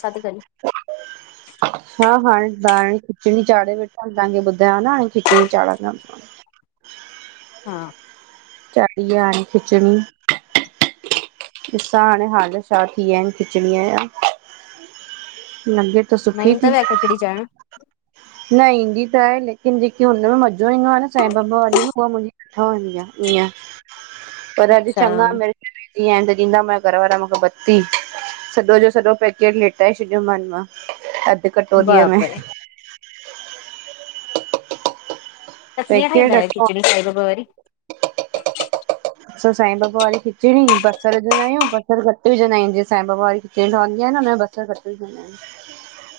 छा ति करी? हा हाणे दाल ऐ खिचड़ी चाढ़े रखी तवाखें ॿुधया न हाणे खिचड़ी चाढ़दम। हा चाढ़ी आ हाणे खिचिणी ॾिसां हाण हाल छा थी विया आहिनि खिचड़ीअ जा,? मन्दिर न ईंदीतव छा खिचणी चाड़ण न ईंदी त आहे लेकिन जेकी हुनमें मज़ो ईंदो आहे न साईं बाबा वारी में उहा न ठाहंदी ईअं, पर अॼु अच्छा चङा म इअं आहिनि त ॾींदा माखें घर वारा मूंखे बत्ती सॼो जो सॼो पैकेट निपटाए छॾियो मान मां अधु कटोरीअ में बापरे ह [inaudible] ता कीअं पैकेट ठाहीदां आहियो रखियो खिचड़ी साई ॿाबा वारी? असां साईं बाबा वारी खिचड़ी बसर विंजदा असां साईं बाबा खिचणी, बसर घटि विंजदा आहियूं जीअं साईं बाबा वारी खिचड़ी ठहंदी आहे न हुन में ब असां घटि‌ आहियूं [unintelligible]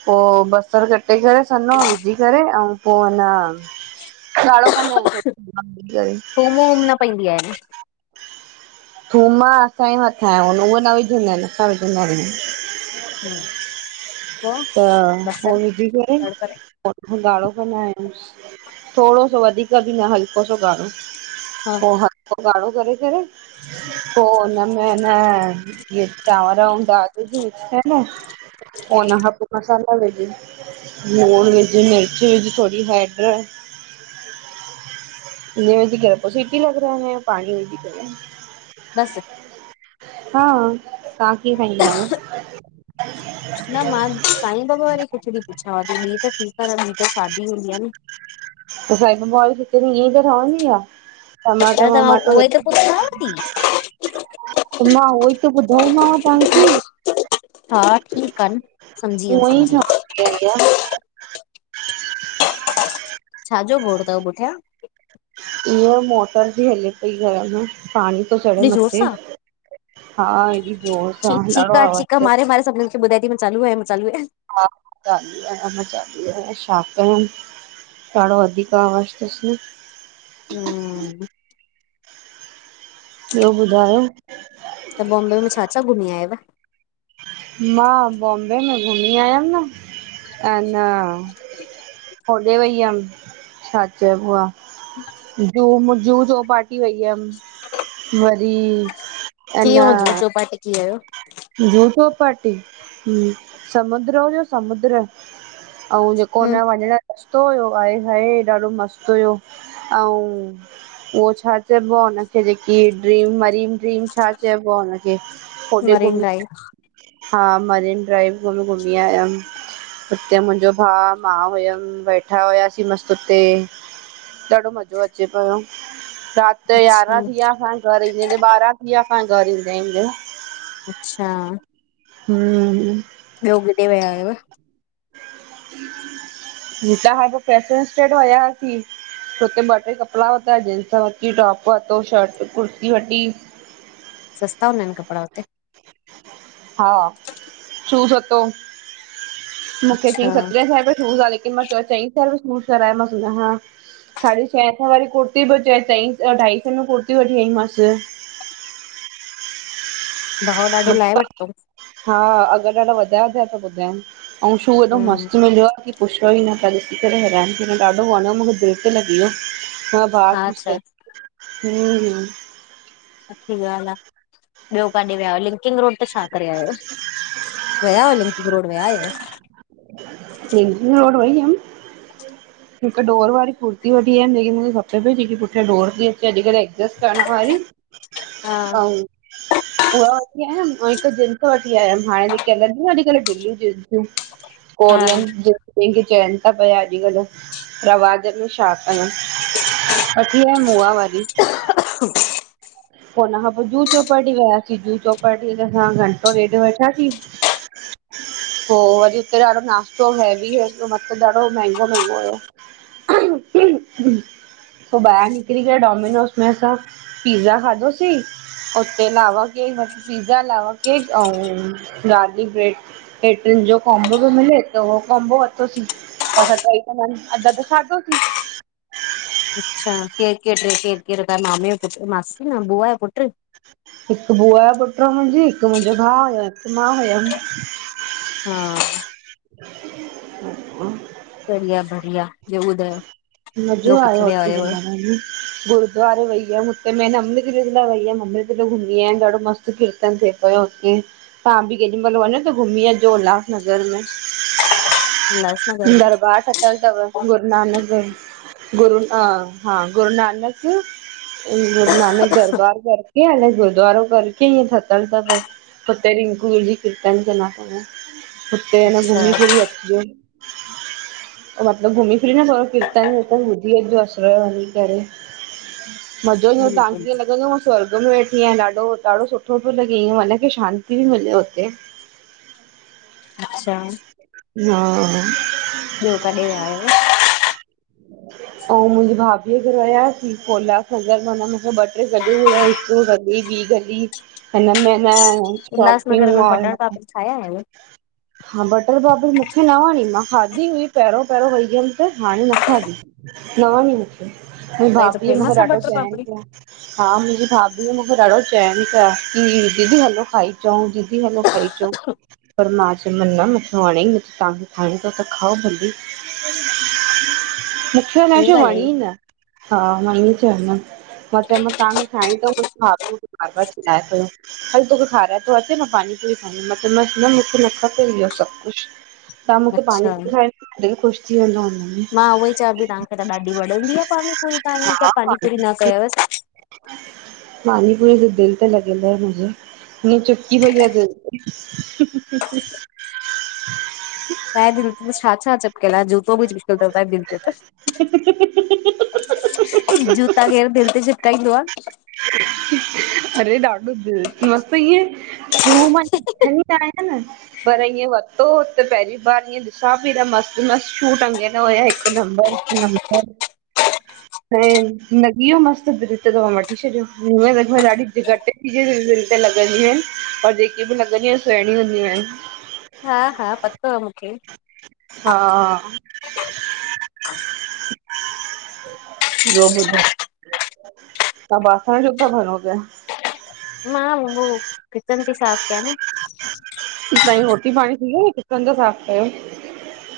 पो बसरु कटे करे सन्ना विझी करे ऐं पोइ अन [unintelligible] थूम वूम न पवंदी आ थूम असांजे मथियां आ, उहे न विझंदा आहिनि, असां विझंदा आहियूं। ह्म [inaudible] त उ विझी करे बड़बड़ ॻाढो त ना आहे न, थोड़ो सो वधीक बि न हल्को सो ॻाढ़ो [unintelligible] हा [unintelligible] हा ॻा़ङो करे- करे, पोइ हुनमें एन जिअं चांवर ऐं दाल थी विझे आहे न पो उन हथ मसाला विझ [unintelligible] लुण विझु, मिर्च विझु, थोड़ी हेड इन खे सीटी लॻराइंदा पाणी विझी करे [unintelligible] बस हा, तव्हां कीअं ठाईंदा आहियो? न मां साईं बाबा वारी खिचड़ी पुछाव ती, ॿी त ठीकु आहे ॿी त सादी हूंदी आहे न त सांई बाबा वारी खिचङी ईंअं ई त ठहंदी आह। टमाटो अरे तव्हां वमाटो [unintelligible] उहे त पुछांव थी त मां उहोई त ॿुधाई मांव तव्हांखे हा ठीकु आ न, समझी वयम उअं समझी [unintelligible] छा जो गोड़ तव पुठियां? ईआ मोटर पी हले पई घर में, पाणी तो चढ़े एॾे जोर मथे, सां हा एॾी जोर सां ॾाढो आवाज़ तसि ॿुधाय थी मां चालू आए मां चालू आय [unintelligible] हा माली मज़ाली छा कयूं? [unintelligible] ॾाढो वधीक आवाज़ तस न [unintelligible] ॿियो ॿुधायो? त बॉम्बे में छा- छा घुमी आयव? मां बॉम्बे में घुमी आयमि न, अ न [inaudible] काॾे वई हुअमि छा चइबो आ? [inaudible] जू म जुहू चोपाटी वई हुयमि। [inaudible] वरी किय हो जू चोपाटी किय हो? जू चौपाटी हम्म समुद्र हो समुद्र। अउ जेको हुन हम्म वञण रस्तो हुयो आय हाय ॾाढो मस्त हुयो अउ उहो छा चइबो आहे हुनखे जेकी ड्रीम मरीम ड्रीम छा चइबो आहे हुनखे होॾे घुमी [unintelligible] हा मरीन ड्राइव भी घुमी आयम। हुते मुंहिंजो भा मां वयम वेठा हुआसीं मस्त हुते। ॾाढो मज़ो अचे रात यो अच्छा यारहां थी विया असांखे घर ईंन्दे ईदे ॿारहं थी विया असांखे घर ईंन्दे इंदे। अच्छा हम्म ॿियो किॾे विया हुयव? हुतां खा त पेसुस ते वया वासी। हुते ॿ टे कपड़ा वता जींस वती टॉप वतो शर्ट कुर्ती वती। सस्ता हूंदा आहिन कपड़ा हुते? हा शूज वतो मूंखे अच्छा चयई सतरहें में शूज आ लेकिन मां चउ चईं सें में शूज कराए मांस हुनखां। साढी छहें सें वारी कुर्ती पो चईं अढाई सौ में कुर्तियूं वठी आईमांस। भाव ॾाढो लाहे वतो? हा अघ ॾाढा वधाये वधाये पया ॿुधाइन अउ शू एॾो हम्म मस्त मिलियो आ न। पुछोयो ई न तन ॾिसी करे हैरान थी वयम ॾाढो वणियो मूंखे दिल ते लॻी वियो। हा भा हा कुछ अच्छा क हम्म हम्म सुठी ॻाल आ ॿियो काॾे विया लिंकिंग रोड ते छा करे आयव? वया हुआ लिंकिंग रोड वया हुआव? लिंकिंग रोड वई हुअम। हिकु ॾोर वारी कुर्ती वठी आयम जेकी मूंखे खपे पई जेकी पुठां ॾोर थी अचे अॼकल एडजस्ट करण वारी। हा अऊ उहा वठी आयम ऐं हिक जींस वठी आयम हाणे जेके हलंनत्यू न अॼ कल ॾीलीयू जींसूं। [inaudible] कोरियन जेके चइन ता पिया अॼ कल्ह। रवाजन में छा कयु वठी आयम उआवारी। [unintelligible] पो हुनखां पो जुहू चौपाटी वियासीं जुहु चौपाटी ते असां घंटो ॾेड वेठासीं। पो वरी हुते ॾाढो नाश्तो हैवी मतलब ॾाढो महंगो महंगो होयो। [unintelligible] पो ॿाहिर निकरी करे डोमिनोस मेंसां पिज़्ज़ा खाधोसी। उते lava cake pizza lava cake अऊ गारलिक ब्रेड। हे टिन जो कोम्बो पो मिले त उहो कोम्बो वतोंसीं। त असां टई ॾेढ़न अध अध खादो सी। अच्छा केर केर ट्रे केर केर मामे ओ जो पुट मासी न बुआ जो पुट्र। हिक बुआ यो पुट हो मुंहिंजी हिक मुंहिंजो भाउ हुयो हिक मां हुयम। हा। हा। बढिया -बढ़िया। ॿियो ॿुधायो मज़ो ॿियो किथे आयव विया उते हुयव? घुमण में? गुरुद्वारे वई हुयम, हुते मेन अमृतिवृंदा वईयम अमृतिलो घुमी आहियम ॾाढो मस्त किर्तन थे पियो उते। तव्हां बि केॾी महिल वञो त घुमी अचजो, उल्हासनगर में उल्हासनगर में दरबार त ठयल तव। गुर नानक जी, गुरू हा -हागुरू नानक गुरू नानक दरबार करके हाला गुरुद्वारो कर के ईअं ठतल तव, हुते रिंकू वीर जी कीर्तन कंदा तव। हुते न अच्छा घुमी फिरी अचीजो। घुमी फिरी न थोड़ो किर्तन विर्तन बुधी अच जो असुर जो वञी करे, मज़ो ईंदो बिल्कुलु तांखे लॻंदव स्वर्ग में वेठी आहियां ॾाढो- ॾाढो सुठो पियो लॻे ईअं मन खे शांती बि मिले हुते। अच्छा। हा। ॿियो काडे विया हुयव? अऊं मुंहिंजी भाभीअ घर वयासीं उल्हासनगर हुन मूंखे ॿ ट्रे जगहु ॿुधायईंं, हे ॿि गली हिनमें न शॉपिंग उल्हासनगर में माल बटर पापड़ी खाया आयव? हा बटर पापड़ी मूंखे न वणी, मां खादी हुई पहिरियों -पहिरियों वई हुयमि त हाणे न खाधी, न वणी मूंखे। मुंहिंजी उतां जी त भाभी मूंखे फेमस आ ॾाढो बटर चईंन पापड़ी। पिया। हा मुंहिंजी भाभी मूंखे ॾाढो चवनि पिया की दीदी हलो खाई अचऊं, दीदी हलो खाई चउं पर मां चयोयमि न मूंखे वणे हि नथी, तव्हांखे खाइणी तव त खाओ भली। मुखे अलाए ईअं छो वणी ॻाल्हायो। न हा मां इअं चयो मान। मां चयोमानि तव्हांखे खाइणी तव खाओ, पापा चिल्लाए पयो। हल तोखे खाराए तो अचें मां पानी पूरी खाइंदुस मां चओमांसि न मूंखे न खपे इहो सभु कुछ। तव्हां मूंखे पानी अच्छा पूरी खाइडते दिल ख़ुशि थी वेंदो। में मां उहोई चां पई तव्हांखे त ॾाढी वणंदी आ पानीपूरी तव्हां ईअं कीअं पानीपूरी न कयवस। पानी पुरी त दिल ते लग्यल आये मुहिंजे। ईयं चिपकी पयी आ दिल ते। त्वांजे दिल ते त छा- छा चिपकियल आ, जूतो बि चिपकियल तव त्वाहें दिल ते त। जूता केर दिल ते चिप्काइंदो आ? अरे ॾाढो दिल मस्त इएं शू मां वठनि ई न आहियां न। पर ईअं वरितो हुते पहिरीं बार ॾिसां पई मस्त -मस्त शू टंग्यल हुया हिकु नंबर - नंबर, अच्छा [inaudible] ऐं लॻियो मस्तु ब्रिट जो मां वठी छॾियो, हुअं लगभग ॾाढी घटि ईयं दिल ते लॻंदी आहिनि और जेकी बि लॻंदी आहिनि सहणी हूंदी आहिनि। हा -हा पतो आ मूंखे। हा। ॿियो बुधायो? त्वहा बासण छोता भञो पिया? मां उहो किचन ती साफ कयां न। तांई रोटी पाणी थी वई आ, किचन ता साफ़ कयो।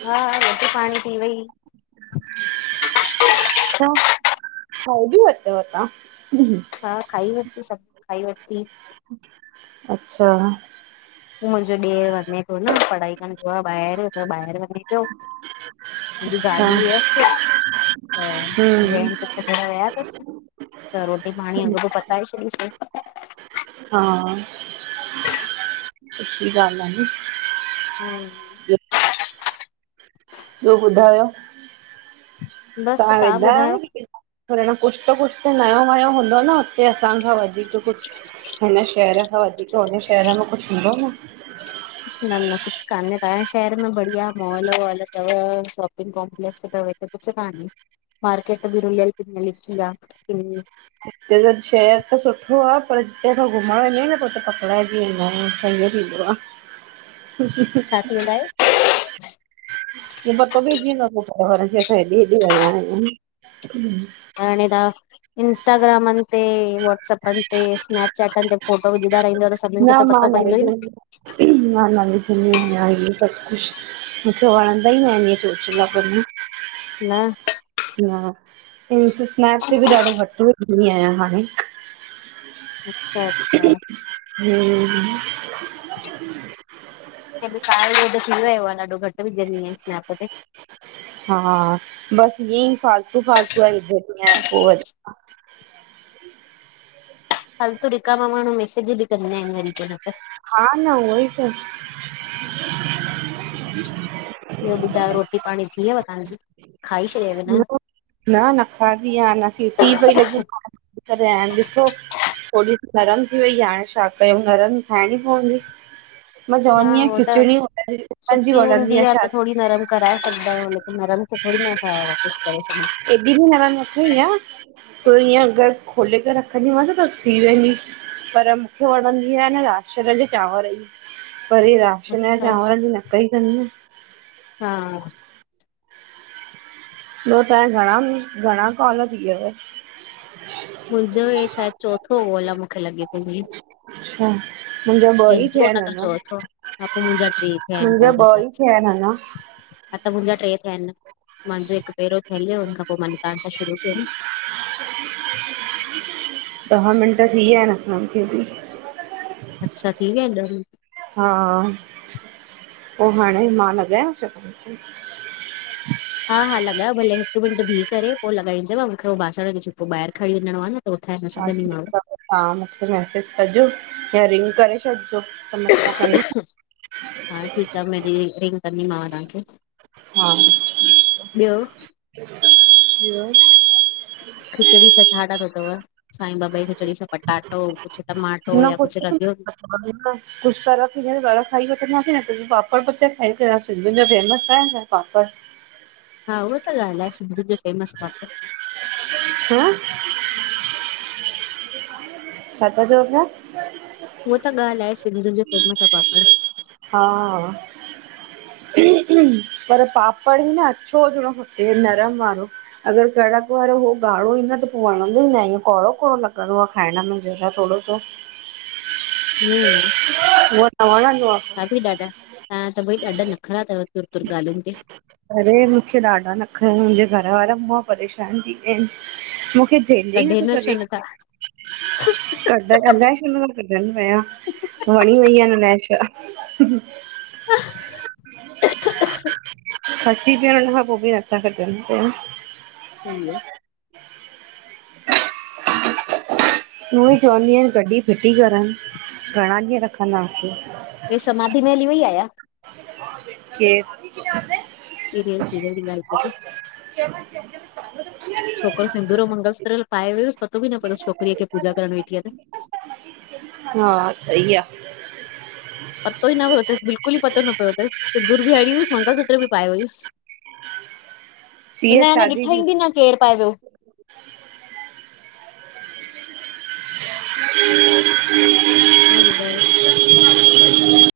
हा रोटी पाणी थी वई। अच्छा [inaudible] खाई भी वरतव् तां! हा, खाई वरती सभिनि खाई वरती। अच्छा। मुहिंजो ॾेर वञें प्यो न, पढ़ाई कंदो आ ॿा एर, त ॿा एर वञें प्यो हुनजी अच्छा गाॾी हुयस, त व्या हम्म अन छडंण। [unintelligible] आया अथसि त रोटी पाणी अॻोपो पताए छॾीसीं। हा [unintelligible] हम्म ॿियो ॿुधायो, बस तां तव्हां वेंदा ॿुधायो? आहियो पर ह न कुछ त कुछ त नयो-वयो हूंदो न ते असां खां वधीक कुछ, हिन शहर खां वधीक हुन शहर में कुछ हूंदो न। न न कुछ काने, तव्हांजे शहर में बढ़िया मॉल-वॉल थव सब कॉम्प्लेक्स थव, हिते कुछ कान्हे। मार्केट बी रुल्यल-पिंयल हिक ही आ किन्नी। हिते शहर त सुठो आ, पर जिते असां घुमण वेंदा अहियूं न, त हुते पकड़ाइजी वेंदा आयूं संडे ॾींह छा थी वेंदा आहियो [unintelligible] पो पतो पैजी वेंदो आ पो ॿारन खे, असां हेॾे-हेॾे वया आयहूं। हांणे त इंस्टाग्रामनि ते वॅट् ते, स्नैप चैटनि ते फोटो विझंदा रहिंदा त सबनीनि खे न त मां पतो न पइंदो ई विझंदी न। आहियां, मां न विझ [unintelligible] कंदी आंयां इहे सभु कुझु, मूंखे वणंदा ई ना हिन इहे चोचला [unintelligible] न न, [unintelligible] ते बि ॾाढो घट्ट विझंदी आयां हाणे। अच्छा-अच्छा [inaudible] [unintelligible] रयो आ, ॾाढो घटि विझंदी आहियां स्नैप ते। हा, बस इयंई फालतू-फालतू जा विझंदी आया पो वरी हलतू [unintelligible] माण्हू मैसेज बि कंदा आहिनि वरी पो न त। हा न, उई त। ॿियो ॿुधायो, रोटी-पाणी थी यव तहांजी, खाई शॾव, न? न, न खादी आ अन्या। सीटी पई लॻजे [unintelligible] तॾहिं अऊं ॾिठ्ठो। थोणी नरम थी वई आ। हाणे छा कयूं, नरम खांइणी पवंदी। मां हा चवंदी आहियां हो त खिचड़ी [unintelligible] व जी सुकी हूंदी वणंदी आ छा त थोड़ी नरम कराए सघदा आहियू, लेकिन नरन खे थोङी नथा वापस करे सघूं। एॾि ॿनरम न थी आ। तो इअं अगर खोले करे रखंदीमांस, त थी वेंदी पर मुखे वणंदी आ न राशन जे चांवर जी। परे रा [unintelligible] चांवरनि जी न कई थन न। हा ॿियो तांजा घणा, घणा कॉल थी व्यव? मुंजो हे शायद चोथों ओ अलाए, मूंखे लॻे थो उओई। अच्छा मुंहिंजा ॿ ई तुंहजो थिया न आहिनि त अञा चौथों, हा पोइ मुंजा ट्रे थ्या आहिन पो मुंहिंजा उन ॿ हिसाब ई सां। थिया आहिनि अञा हा त मुंजा ट्रे थिया आहिन। मांजो हिकु पहिरों थियल हो, हुन खां पो मां तहांसा शुरू कयो न। [inaudible] ॾह मिंट थी वया हिन असांखे भी। अच्छा थी वया इन ॾह मिनट। हा, पो हाणे मां लॻायंव छा तव्हा खे? हा हा, लॻायो भले। हिकु मिनंट भी करे पो लॻाई दव? मूंखे हो बासणन जो छिक्को ॿाहर खणी वञणो आ न। त उठाए न हा सघंदीमांव। ठीक आ। तव्हां मुखे मैसेज कजो या रिंग करे छॾिजो त मतां खणे। हा ठीक आ। मां रिंग कंदीमांव तव्हांखे। हा। ॿियो? ॿियो? खिचड़ी सां छा ठायो अथव? साईं बाबा खे खिचडी सां पटाटो कुछु टमाटो या कुझु रॻियो [inaudible] कुछ तर थी रह खाई वठंदासीं न त पापड़ पचा खाई करे सिंधियुनि जो फेमस आहे न पापड़। हा, उहो त ॻाल्हिाए सिंधियुनि जो फेमस पापड़। हं छा था चवो पया? उहा त ॻाल्ह आहे सिंधियुनि जो फेमस आहे पापड़। हा, पर पापड़ ई न अछो हुजणो। हे नरम वारो। अगर कड़क वारो उह ॻाढ़ो ई न त पोइ वणंदो ई न आहे इअं कौड़ो -कौड़ो लॻंदो आहे खाइण में ज़रा थोडो सो। [inaudible] हुग त वणंदो आ। हा बि ॾाढा तव्हां त भई ॾाढा नख़रा अथव तुर -तुर ॻाल्हियुनि ते। अरे मूंखे ॾाढा नखरा मुंहिंजे घर वारा मुहं मां परेशान थी विया आहिनि। झेले ई न कढे तो छो सके। नथा क अललायश हुन मां कढनि पिया वणी वई आहे अललायश? [inaudible] फसी पया आहीन हुन खां पोइ बि नथा खॾनि पहिरण। सही आ। [inaudible] उूं ई चवंदी अया कॾहिं फिटी करनि घणा ॾींहं रखंदा आसी। हे, समाधी में हली वई आ या? केर? सीरियल सीरियल जी ॻाल्हि कई [unintelligible] छोकरो सिंदूर मंगलसुतर पाए वियो पतो भी न पयो तस छोकरीअ खे पूजा करण वेठी आ। त हा सही आ। पतो ई न पियो अथस बिल्कुल ई पतो न पियो सिदूर बि हड़ी वसि मंगलसूत्र बि पाये वयूस। हिन सीअ ह ने शादी ॾिठई बि भी न केर पाए वियो। [inaudible] ॿियो ॿुधायो? [inaudible]